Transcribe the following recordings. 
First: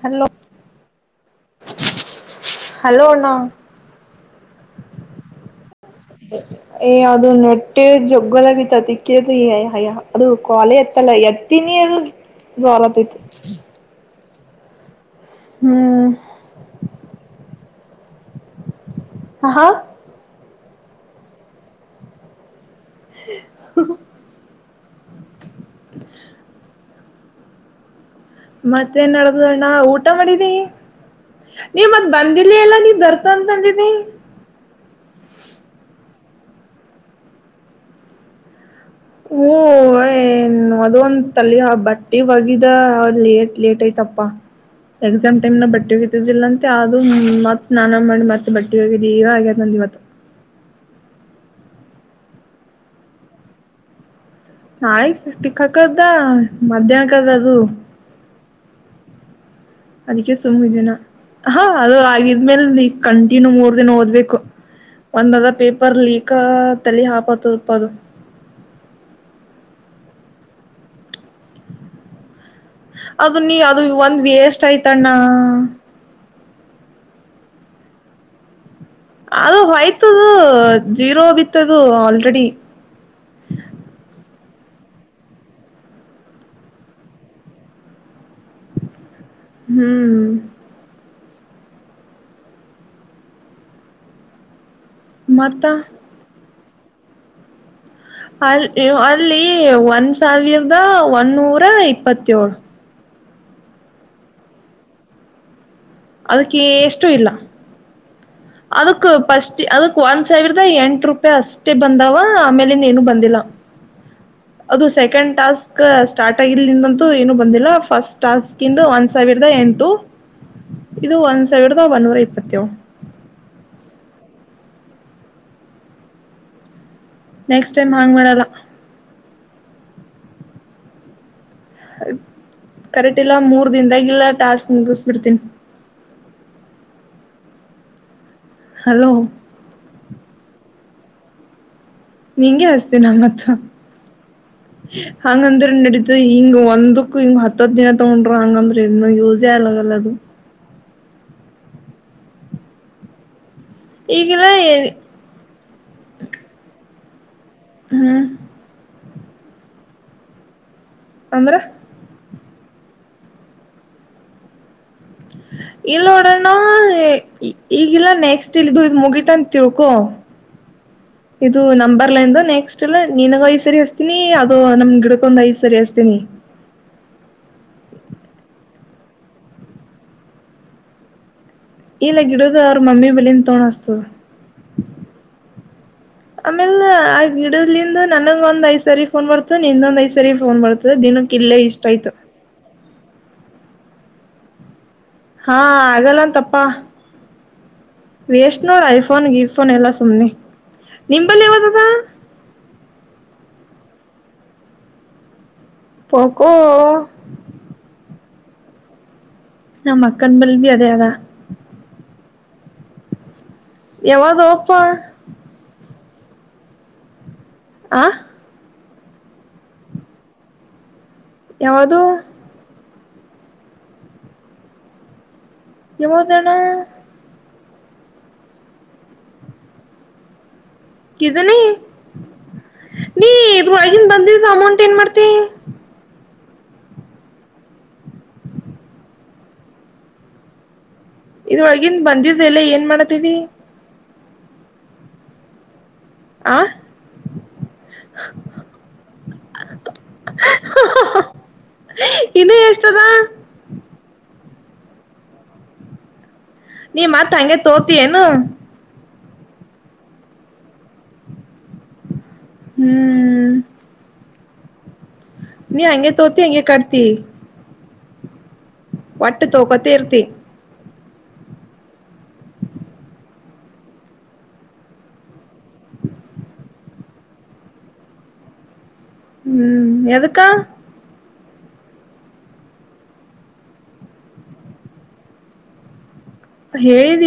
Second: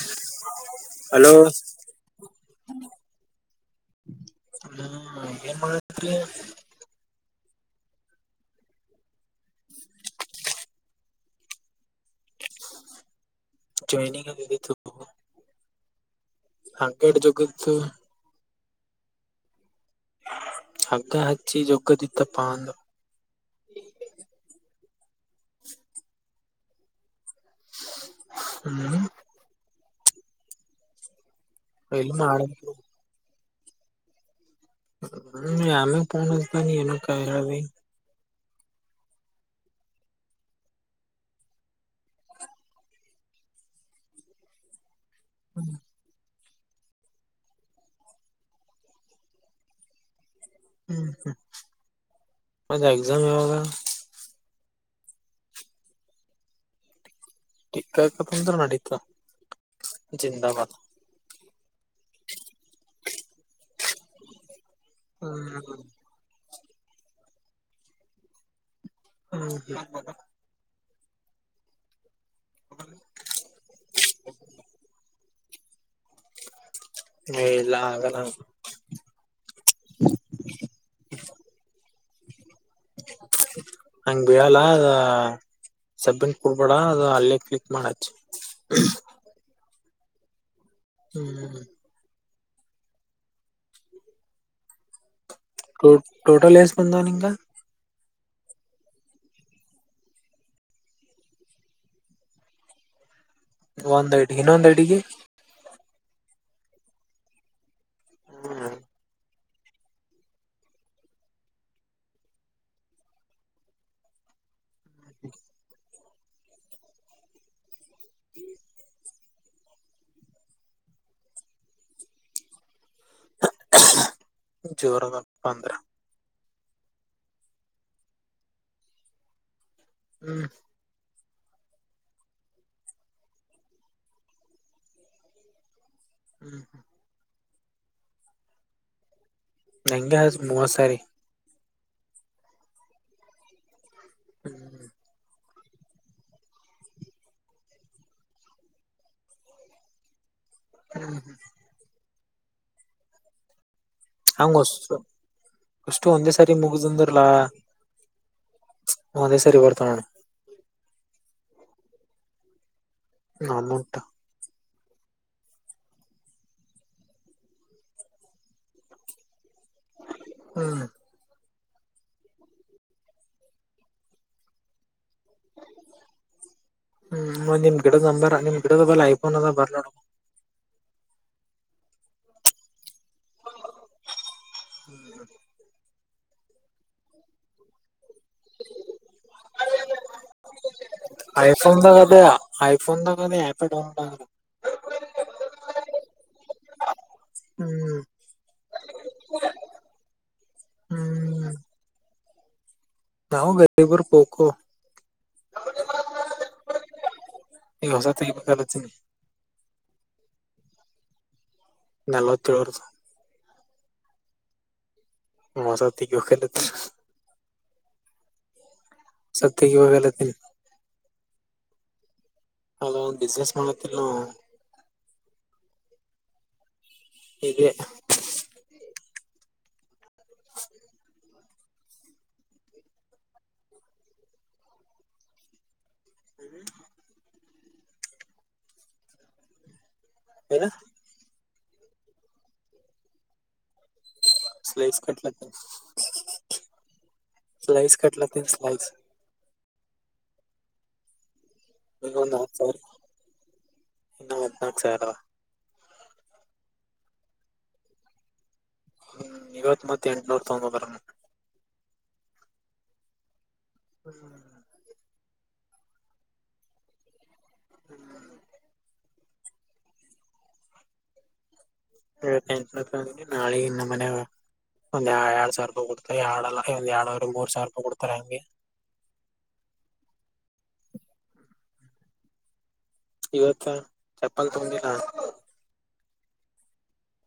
Hello hello hello ಅಣ್ಣ ಹಾ ಏನ್ ಮಾಡತ್ರಿ ಹೊಟ್ಟೆ ಜೊಗ್ಗಲಾಗಿತ್ತು ಅದಿಕೆ ಅದು ಕ್ವಾಲೆ ಎತ್ತಲ್ಲ ಎತ್ತೀನಿ ಅದು - [unintelligible] ಟ್ರೈನಿಂಗ್ಗತ್ತು ಹ್ಮ್ ಅಂಗಡ್ ಜಗತ್ತು. ಹ ಹಾ ಹಗ್ಗ ಹಚ್ಚಿ ಜೋಗ್ಗದಿತ್ತಪ್ಪ ಹಾ ಹಾ [unintelligible] ಹ್ಮ್ ಮತ್ತೇನ್ ನಡಬುದ ಅ್ಣ ಊಟ ಮಾಡಿದೀ ನೀವ್ ಮತ್ ಎಲ್ಲಿ ಮಾಡ ಬಂದಿಲ್ಲ ಎಲ್ಲ ನೀ್ ಬರ್ತ ಅಂತಂದಿದಿ ಹ್ಮ ಅೇ ಪಸ ದನ ಏನ ಕರಾವ ಓ ಅದ ಒಂದ ತಲ್ಲಿ ಬಟ್ಟೆ ಒಗಿದ ಲೇಟ್ ಲೇಟ್ ಐತಪ್ಪ ಎಕ್ಸಾಮ್ ಟೈ್ ನ ಬಟ್ಟಿಿದ್ದಿಲ್ಲ ಮತ್ತೆ ಅದು ಮತ್ತತ್ ಸ್ನಾನ ಮಾಡಿ ಮತ್ತೆ ಬಟ್ಟಿ ಹೋಗಿದ್ದಿ ಇವಾಗ್ಯ ನಂದ ಇವತ್ತ ಹ್ಮ್ ಹ್ಮ್ ಅ ಎಕ್ಸಾಮ್ ಯಾವಾಗ ಆಯ್ತು ಟಿಕ್ಕ ಹಕದ ಮಧ್ಯಾಹ್ನ ಕ ತಂತ ನ ಡಿಿತಾ ಅದಕ್ಕೆ ಸುಮ್ಮ ದಿನ ಹಾ ಅದು ಆಗಿದ್ಮೇಲ್ ಕಂಟಿನ್ಯೂ ಮೂರ್ ದಿನ ಓದ್ಬೇಕು ಒಂದ್ದ ಹ್ಮ್ ಪೇಪರ್ ಲೀಕ್ ತಲಿ ಹಾಪತಪದು ಹ್ಮ ಹ ಅದು ನೀ ಅದು ಒಂದ್ ವೇಸ್ ಆಯ್ತಣ್ಣ ಹ್ಮಲ್ಲ ಹಾಗಗಲ್ಲ ಅದು ಹಯ್ತದು ಜೀರೋ ಬಿತ್ತದು ಆಲ್ರೆಡಿ ಹೆ ಅದ ಸಬ್ಬಿನ್ ಕುಡ್ಬೇಡ ಅದು ಅಲ್ಲೇ ಪಿಕ್ ಮಾಡಚ್ಚು ಹ್ಮ್ ಹ್ಮ್ ಮತ್ತ ೋ ಟೋಟಲ್ ಎ ಸ್ಬಂದ ನಿಂಗ ಅಲ್ಲಿ ಅಲ್ಲಿ ಒಂದ್ ಸಾವಿರದ ಒನ್ನೂರ ಇಪ್ಪತ್ತೋೇಳು ಒಂದ್ಐಡ್ಗೆ ಇನ್ನೊಂದ್ ಅಡಿಗೆ ಅದಕ್ಕೆ ಎಷ್ಟು ಇಲ್ಲ ಹ್ಮ ಅದಕ್ ಫಸ್ಟ್ ಅದಕ್ ಒಂದ್ ಸಾವಿರದ ಎಂಟ ರೂಪಾಯಿ ಅಷ್ಟೇ ಬಂದಾವ ಆಮೇಲಿಂದ ಏನು ಬಂದಿಲ್ಲ ಅದು ಸೆಕೆಂಡ್ ಟಾಸ್ಕ್ ಸ್ಟಾರ್ಟ್ ಆಗಿಲ್ದಿಂದಂತೂ ಏನು ಬಂದಿಲ್ಲ ಫಸ್ಟ್ ಟಾಸ್ಕ್ಂದು ಒಂದ್ ಸಾವಿರದ ಎಂಟು ಇದು ಒಂದ್ ಸಾವಿರದ ಒನ್ನೂರ ಇಪ್ಪತ್ತ ಜೋರದ ಪಂದ್ರ ನೆಕ್ಸ್ಟ್ ಟೈಮ್ ಹಾಂಗ್ ಮಾಡಲ್ಲ ಹ್ಮ್ ಕರೆಕ್ಟ್ ಇಲ್ಲ ಮೂರ್ ದನ್ದಾಗಿಲ್ಲ ಟಾಸ್ಕ್ ಮುಗಿಸಬಿಡ್ತೀನ್ ಹ್ಮ್ ಹ್ಮ್ ಹಲೋ ಮಂಗ ಮೂವ ಸರಿ ನಿಂಗೆ ಅಸ್ತೇ ನಮ್ಮತ್ ಹ್ಮ್ ಹಂಗಂದ್ರೆ ನಡೀತ ಹಿಂಗ ಒಂದಕ್ಕ ಹಿಂಗ್ ಹತ್ ದಿನ ತಗೊಂಡ್ರ ಹಂಗಂದ್ರೆ ಇನ್ನು ಯೂಸೆ ಅಲಗಲ್ಲ ಅದು ಹ್ಮ್ ಹ್ಮ ಈಗಿಲ್ಲ ಹಂಗ ಅಷ್ಟು ಅಷ್ಟು ಒಂದೇ ಸಾರಿ ಮುಗ್ದಂದರ್ಲಾ ಹ್ಮ್ ಹ ಅದೇ ಸರಿ ಬರ್ತನಣ ಅಂದ್ರ ನಮ್ಮಊಟಾ ಇಲ್ಲ ನೋಡೋಣ ಈಗಲ್ಲ ನೆಕ್ಸ್ಟ್ ಇದು ಮುಗಿತಂತ ತಿಳ್ಕೋ ಹ್ಮ್ ಇದು ನಂಬರ್ ಲೈನ್ ನೆಕ್ಸ್ಟ್ ಎಲ್ಲ ನಿನ್ೈ ಸರಿ ಹಸ್ತೀನಿ ಅದು ನಮ ಗಿಡ ಕೊಂದ ಈ ಸರಿ ಅತ ನೀ ಹ್ಮ್ ನಿಮ್ ಗಿಡದ ನಂಬರ್ ನಿಮ್ ಗಿಡದ ಬ ಐಫೋನ್ ಅದ ಬರ್ಲೋಡ ಇಲ್ಲ ಗಿಡದ ಅವ ಮಮ್ಮಮ್ಮಿ ಬಲಿ ತೋೊಂಡತ ಆಮೇಲ್ಲ ಆ ಗಿಡಲ್ಲಿಂದ ನನ್ಂಗ ಒಂದ್ ್ ಸರಿ ಫೋನ್ ಬರ್ತದೆ ನಿಂದೊಂದ್ ಐ್ ಸರಿ ಫೋನ್ ಬರ್ತದೆ ದಿನಕ್ಕೆ ಇಲ್ಲೇ ಇಷ್ಟ ಆಯ್ತು ಐಫೋನ್ ದ ಕೇ ಆ್ಯಪೇ ಡೌನ್ಲೋಡ್ ಆಗಲ್ಲ ಹಾ ಆಗಲ್ಲಂತಪ್ಪಾ ಹ್ಮ್ ವೇಷನೋರ್ ಐಫೋನ್ ಗಫೋನ್ ಎಲ್ಲ ಸುಮ್ಮ್ನೆ ನಿಂಬಲ್ಲಿ ಹ್ಮ್ ಯಾವ್ದದ ಹಾ ಗಲಬರು ಪೋಕ ಪೊಕೊ ತ್ತಲ ಚನ ನಾ ಅಕ್ಕನ್ ಬಲ್ ಬಿ ಅದೇ ಅದಾ ನಾಲೋ ತಿೇಳೋದು ಯಾವದೋಪ್ಪಾ ಮಜಾತಿಿಗೆವು ಕೆತ ಆ ಸಪ್ತಗುವಾಗಲ ತಿ ಯಾವ್ದು ಬಿಸಿನಸ್ ಮಾಡಲತಿಲ್ಲ ನೀವು ಎಲ್ಲಿಗೆ ಹೊಡೆಣ್ಣ ಇಲ್ಲೆ ಹ ಾನ ನೀ ಇದ್ರ ಒಳಗನ್ ಬಂದಿದ್ದ ಅಮೌಂಟ್ ಏನ್ ಮಾಡ್ತಿ ಹ ಏನ ಇದ್ರೊಳಗನ್ ಬಂದಿದ ಎಲ್ಲ ಏನ್ ಮಾಡತಿದಿ ಸ್ಲೈಸ್ ಕಟ್ಲಕ ಆ ಸ್ಲೈಸ್ ಕಟ್ಲಕ ಸ್ಲೈಸ್ ಈಗ ಒಂದ್ ಹತ್ ಇನ್ನುೂ ಎಷ್ಟದ ನಾಕ್ ಸಾವಿರ ಅವ ನೀ ಮತ್ ಹಂಗೆ ತೋತಿ ಏನು ಹೂ ಇವತ್ ಮತ್ ಎಂಟನೂರ ತೊಂಬತ್ತರನು ಹೂ ಹೂ ಹೂ ನೀ ಹಂಗೆ ತೋತಿ ಹಂಗೆ ಕತ್ತಿ ಒಟ್ಟು ತೋಕತೀರ್ತಿ ೆನ್ನ್ ನಾಳೆ ಇನ್ನ ಮನೆಗ ಒಂದ್ ಎರಡ್ ಸಾವಿರ ರೂಪಾಯಿ ಕೊಡ್ತಾರೆ ಎರಡಲ್ಲ ಒಂದ್ ಎರಡವ್ರರು ಮೂರ್ ಸಾವಿರ ರೂಪಾಯಿ ಕೊಡ್ತಾರೆ ಹಂಗೆ ಹ್ಮ್ ಎದಕ್ಕ ಇವತ್ತ ಚಪ್ಪನ್ ತಗೊಂಡಿಲ್ಲ ಹೇಳಿದ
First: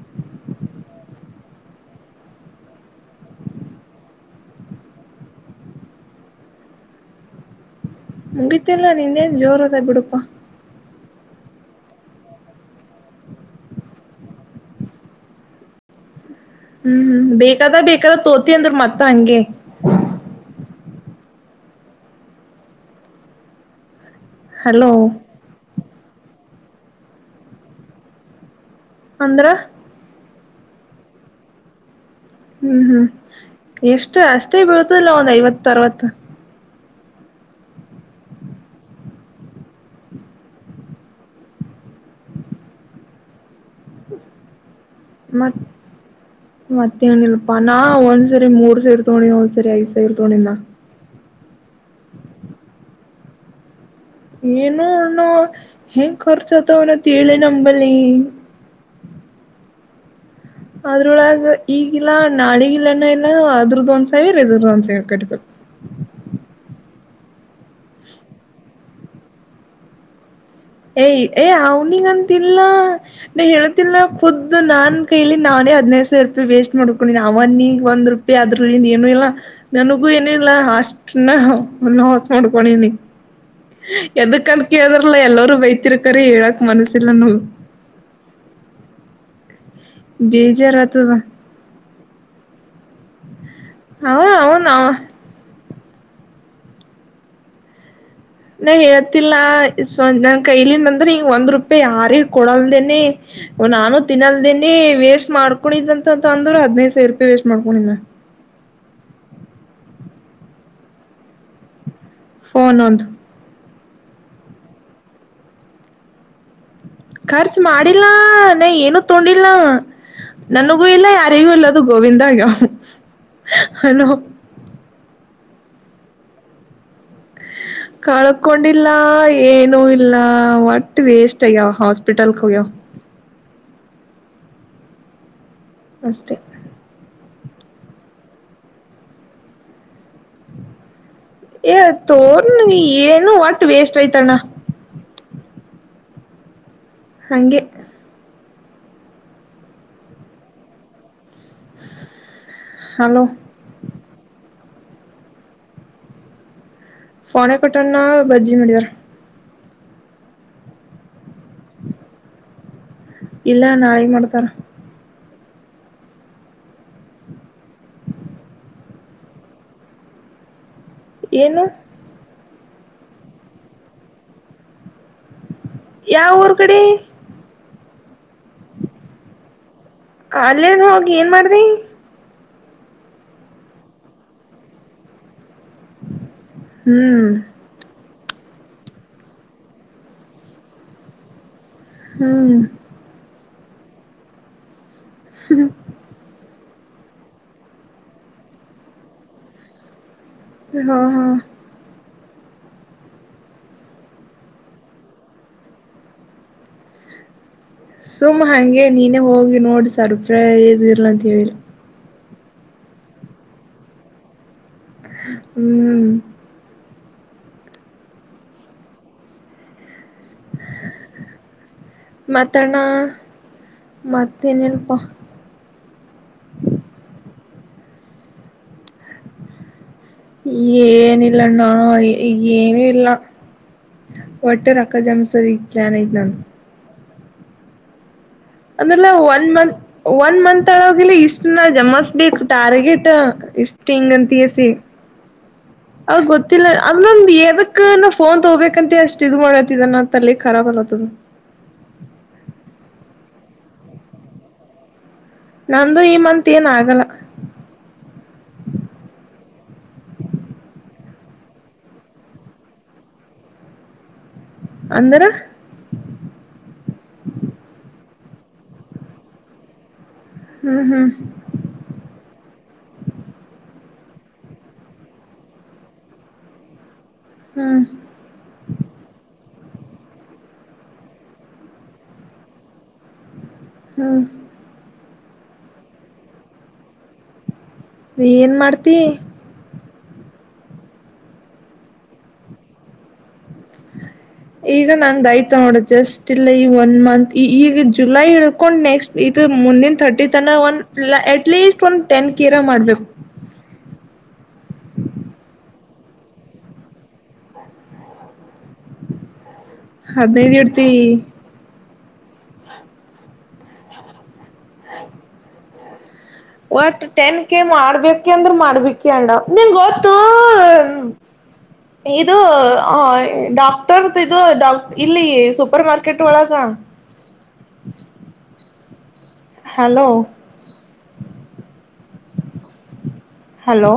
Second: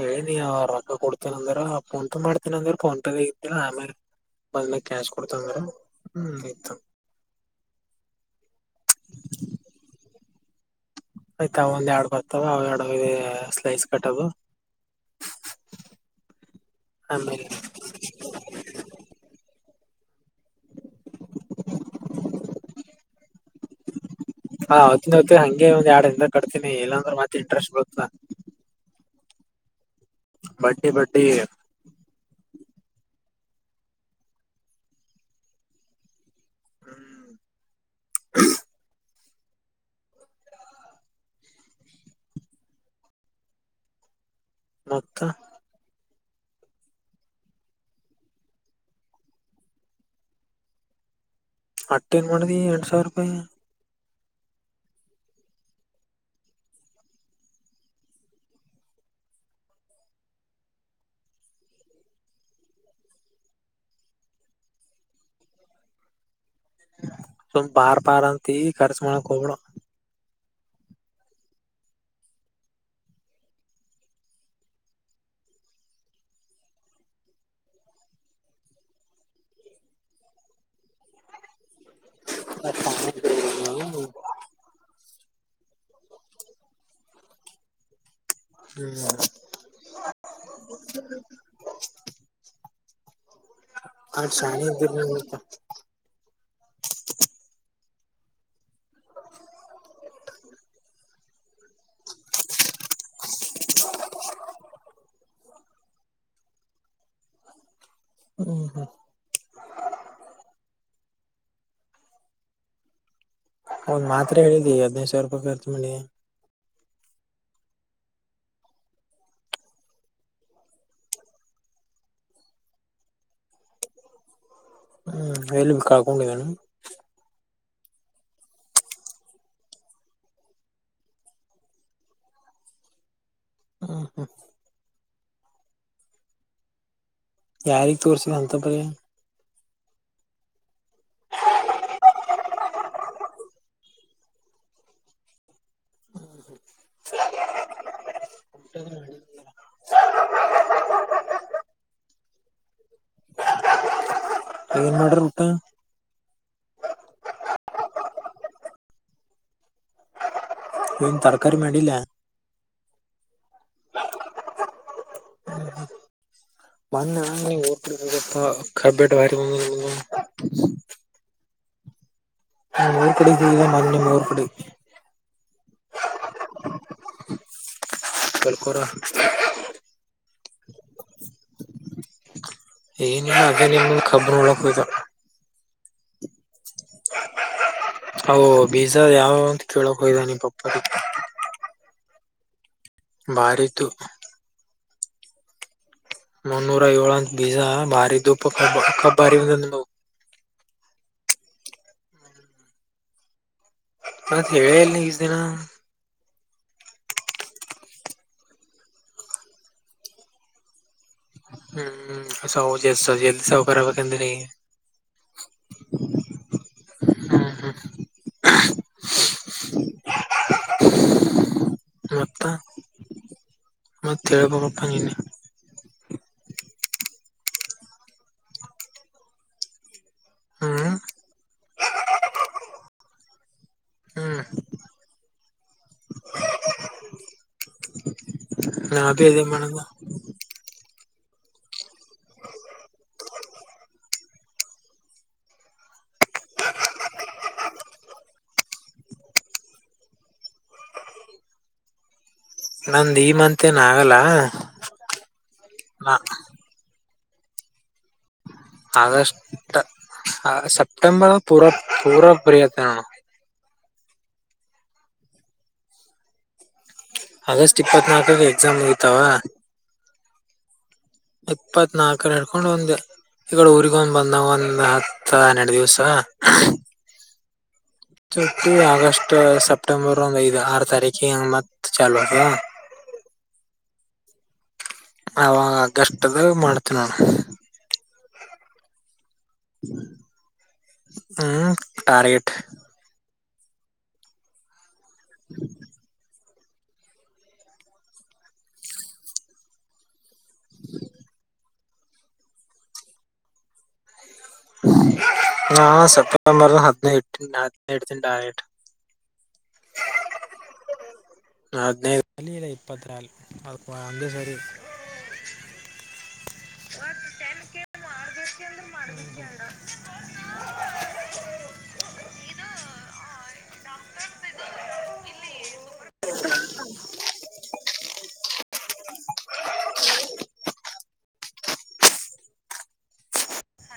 ಹೇಳನೀ ಅವರ್ ರೊಕ್ಕ ಕೊಡ್ತ ಂದ್ರ ಫೋನ್ಟ ಮಾಡ್ತನ ಅಂದ್ರ ೋನ್ ತಗ ಆಮೇ ಬದ್ಲ ಕ್ಯಾಶ್ ಕೊಡ್ತ ಅಂದ್ರ ಹೂ ಇತ ಮುಗತಿಲ್ಲಾ ನಿಂದೇನ್ ಜೋರ್ ಅದ ಬಿಡಪಾ ಆಯ್ತ ಅವ ಒಂದ ಎರಡ್ ಬರ್ತಾವ ಅವ ಎರಡ ಸ್ಲೈಸ್ ಕಟ್ಟದು ಹೂ ಹೂ ಬೇಕಾದ ಬೇಕಾದ ತೋತಿ ಅಂದ್ರ ಮತ್ತ ಹಂಗೆ [inaudible] ಹಾ ಹಲೋ ಹೊತ್ತಿನ ಹೊತ್ತ ಹಂಗೆ ಒಂದ್ ಎರಡ್ ದ ಕಡ್ತೀನಿ ಇಲ್ಲಾಂದ್ರೆ ಮತ್ತೆ ಇಂಟ್ರೆಸ್ಟ್ ಬತ್ತಾ ಅಂದ್ರ ಬಡ್ಡಿ ಬಡ್ಡಿ ಹೂ ಹೂ ಎಷ್ಟು ಅಷ್ಟೇ ಬೀಳ್ತದಿಲ್ಲ ಒಂದ್ ಐವತ್ತು ಅರವತ್ತು ಹ್ಮ್ ಮತ್ತ ಮತ್ತೆ ಏನ ಇಲ್ಪ ನಾ ಒಂದ್ಸರಿ ಮೂರ್ ಸರಿ ತೋಣಿ ಒಂದ್ಸರಿ ಐದ್ ಸರಿ ತೋಳಿನ ಅತ್ತ್ ಏನ್ ಮಾಡದಿ ಎಂಟು ಸಾವಿರ ರೂಪಾಯಿ ಏನು ಅನ ಹೆಂಗ್ ಖರ್ಚತ ಅವನತೆಲೆ ನಂಬಲ್ಲಿ ಅದ್ರೊಳಗ ಈಗಿಲ್ಲಾ ನಾಳಿಗಿಲ್ಲನ ಇಲ್ಲ ಅದ್ರದ್ದ ಒಂದ್ ಸೈಡ್ ಇದ್ರದ ಒಂದ್ ಸೈಡ್ ಕಟ್ಬೇಕು. ಸಂಪಾರ ಪಾರಂತಿ ಕರೀಸ್ಮಾಡಕೋಬೇಡ ಏಯ ಏ ಅವ್ನಿಗಂತಿಲ್ಲ ನೀ ಹೇಳತಿಲ್ಲ ಪುದ್ದು ನಾನ್ ಕೈಲಿ ನಾನ್ ಹದನೈದು ಸಾವಿರ ರೂಪಾಯಿ ವೇಸ್ಟ್ ಮಾಡ್ಕೊಂಡಿನ ಅವನಿಗ ಒಂದರೂಪಾಯಿ ಅದ್ರಿಂದ ಏನು ಇಲ್ಲ ನನಗೂ ಏನು ಇಲ್ಲ ಅಷ್ಟ ನಾ ನಸ ಮಾಡ್ಕೊಂಡಿನಿ ಎದಕ್ಂತ ಕೇಳಿದ್ರಲ್ಲ ಎಲ್ಲರೂ ವಯ್ತಿರ್ಕಾರೆ ಹೇಳಕ್ ಮನಸಿಲ್ಲ ನೊ ಹ್ಮ್ ಬೇಜಾರತದ ಅವ ಅಟ್ ಅವನ್ ಅವ ಶಾನೆಇದಿರ್ ನೀವ್ ಮತ ನಾ ಹೇಳ್ತಿಲ್ಲ [unintelligible] ನನ್ ಕೈಲನ್ [unintelligible] ಒಂದ್ ರೂಪಾಯಿ ಯಾರ ಕೊಡಲ್ದೇನೆ ನಾನು ತಿನ್ನಲ್ದಿನಿ ವೇಸ್ಟ್ ಮಾಡ್ಕೊಂಡಿದಂತ ಅಂತ ಅಂದ್ರ ಹದನೈದು ಸಾವಿರ ರೂಪಾಯಿ ವೇಸ್ಟ್ ಮಾಡ್ಕೊಂಡಿದ್ ಹ್ಮ್ ಹ್ಮ್ ಫೋನೊಂದ್ ಒದ್ ಮಾತರ ಹೇಳಿದಿ ಹದ್ನೈದು ಸಾವಿರ ರೂಪಾಯಿ ಖರ್ಚು ಮಾಡಿ ಖರ್ಚ್ ಮಾಡಿಲ್ಲ ನ ಏನು ತೊಂಡಿಲ್ಲ ನನಗೂ ಇಲ್ಲ ಯಾರಿಗೂ ಇಲ್ಲದು ಗೋವಿಂದಾ ಆಗವ್ ಅಲೋ ಹ್ಮ್ ಎಲ್ಲಿ ಬಿ ಕಳ್ಕೊಂಹೋಗನು ಕಳ್ಕೊಂಡಿಲ್ಲ ಏನು ಇಲ್ಲ ಒಟ್ ವೇಸ್ಟ್ ಆಗ್ಯಾವ ಹಾಸ್ಪಿಟಲ್ಕೋಗ್ಯಾವ್ ಹ್ಮ ಹ ಅಷ್ಟೇ ಯಾರಿಗ್ ತೋರ್ಸಿನ್ ಅಂತಪರಿ ಏ ತೋರ್ನ ಏನು ಒಟ್ಟು ವೇಸ್ಟ್ ಐತ್ಣ [unintelligible] [unintelligible] ಹಲೋ ಏನ್ ಮಾಡಿರ್ ಉತ ಫೋನೆ ಕಟನ್ನ ಭಜ್ಜಿ ಮಡಿದರ್ ಏನ್ ತರ್ ಇಲ್ಲ ನಾಳಿಗ್ ಮಾಡ್ತಾರ ಮೊನ್ನೆ ನೀವು ಕಬ್ಬ. [inaudible] ಏನು [inaudible] ಯಾವ ಊರ್ ಕಡೆ ಕಲ್ಕೋರ ಅಲ್ಲೆನ್ ಹೋಗಿ ಏನ್ ಮಾಡ್ದಿ ಏನಿಲ್ಲ ಅದೇ ನೀ [unintelligible] ಹೋದ ಹ್ಮ್ ಹ ಬೀಜಾರ್ ಯಾವ ಯಾವ್ ಅಂತ ಕೇಳಕ್ ಹೋಗಿದ್ ನಿನ್ ಪಪ್ಪ ಹ್ಮ್ ಮಾಡಿತು ಹ್ಮ ಮುನ್ನೂರ ಏಳು ಅಂತ ಬೀಜ ಮಾರಿದ್ [unintelligible] ಹಾ ಹಾ ಮತ್ ಹೇಳೇ ಇಲ್ ನಿ ಇಸ್ ದಿನ ಸುಮ್ಮ್ ಹಂಗೆ ನೀನೇ ಹೋಗಿ ನೋಡ್ ಸರ್ಪ್ರೈಸ್ ಇರ್ಲಂತ ಹೇಳಿ ಹ್ಮ ಸೌಜೇ ಸಜೆಲ್ ಸೌಕರ ಆಗಬೇಕ್ ಅಂದಿರಿ. ಹ್ಮ್ ಹ್ಮ ಹಾ ಮತ್ತ ಮತ್ತಣ್ಣ ಮತ್ ಮತ್ತೇನ ಹೇಳ್ಬೇಕಪ್ಪ ಇಲ್ಲಪ್ಪ. ನೀನೆ ಹ್ಮ್ ಏನಿಲ್ಲ ಅಣ್ಣಾ ಏ ಏನು ಇಲ್ಲ. ಹ್ಮ್ ಒಟ್ಟೆ ರಕ್ಕ ಜಮಸದೀಗ್ ಗ್ಯಾನ್ ಐತ್ ನಂದ. ನಾ ಅಂದ್ರಲ್ಲ ಬಿ ಅದೇ ಒನ್ ಮಂತ್ ಮಾಡದು ಒನ್ ಮಂತ್. ಟಗಿಲ್ಲ ಇಷ್ಟ ನಾ ಜಮಾಸ್ ಬೇಕ್ ಟಾರ್ಗೆಟ್ ಇಷ್ಟ್ ಹಿಂಗ್ ಅಂತಗೆಸಿ. [inaudible] ಅ ಗೊತ್ತಿಲ್ಲ ಅದೊಂದ ಏದಕ್ ನಾ ಫೋನ್ ತಗೋಬೇಕಂತ ಅಷ್ಟ್ ಇದು ಮಾಡತ್ತಿದ ನಾ ತಲೆ ಖರಾಬ್ ಅಲತ್ತದ. ಹ್ಮ ನಂದ ಈ ಮಂತೇನ್ ಆಗಲ್ಲ. ನಂದು ನಾ ಈ ಮಂತ್ ಏನ್ ಆಗಲ್ಲ. ಅಗಷ್ಟ ಅ ಸೆಪ್ಟೆಂಬರ್ ಪುರ ಪುರ ಫ್ರೀ ಆತಾ ನೋಡು. ಅಂದರ. August ಇಪ್ಪತ್ನಾಲ್ಕಕ್ exam ಐತಾವ. ಹ್ಮ್ ಹ್ಮ್ ಇಪ್ಪತ್ ನಾಲ್ಕರ ಹಿಡ್ಕೊಂಡ್ ಒಂದ ಈಗಡ ಊರಿಗ ಒಂದ್ ಬಂದ ಒಂದ್ ಹತ್ತ ಹನ್ನೆರಡು ದಿವ್ಸ. ಹ್ಮ್ ಸುಟ್ಟಿ ಆಗಸ್ಟ್ ಸೆಪ್ಟೆಂಬರ್ ಒಂದ ಐದು ಆರ ತಾರಕಿ ಹಂಗ ಮತ್ ಚಾಲೂ ಆತದ. [unintelligible] ಹ್ಮ್ ಅವಾಗ ಆಗಸ್ಟ್ದಾಗ್ ಮಾಡ್ತೀನಿ ನೋಡ್. ಏನ್ ಮಾಡ್ತಿ. ಹ್ಮ ಟಾರ್ಗೆಟ್. ಈಗ ನಂದ ಆಯ್ತ ನೋಡ ಜಸ್ಟ್ ಈ ಒನ್ ಮಂತ್ ಈ ಈಗ ಜುಲೈ ಹಿಡ್ಕೊಂಡು ನೆಕ್ಸ್ಟ್ ಇದು ಮುಂದಿನ ಥರ್ಟಿ ತನಾ ಒನ್ ಪ್ಲ ಏಕ್ ಅಟ್ಲೀಸ್ಟ್ ಒಂದ ಟೆನ್ ಕೆರಾ ಮಾಡ್ಬೇಕ. [inaudible] ನಾ ಸೆಪ್ಟೆಂಬರದಾಗ್ ಹದಿನೈದ ನಾ ಅದ್ನೆ ಇಡತಿನಿ ಡರೆಕ್ಟ್. ಹದನೈದ ಎಡ್ತಿ. ಹದನೈದ ಅಲ್ ಇಲ್ಲಿಲ್ಲ ಇಪ್ಪತ್ತ ಮ್ಯಾಲ ಅಬ್ಬ ಒಂದೆ ಸರಿ ಯಾಕ್ ಒಟ್ ಟೆನ್ ಕೆ ಮಾಡ್ಬೇಕೆ ಅಂದ್ರ ಮಾಡಬೇಕೆ ಅಣ್ಣ ನಿಂಗ್ ಗೊತ್ತು. [inaudible] ಇದು ಆ ಡಾಕ್ಟರದ ಇದು ಡಾಕ್ ಇಲ್ಲಿ ಸೂಪರ್ ಮಾರ್ಕೆಟ್ ಒಳಗ. [inaudible] Hello hello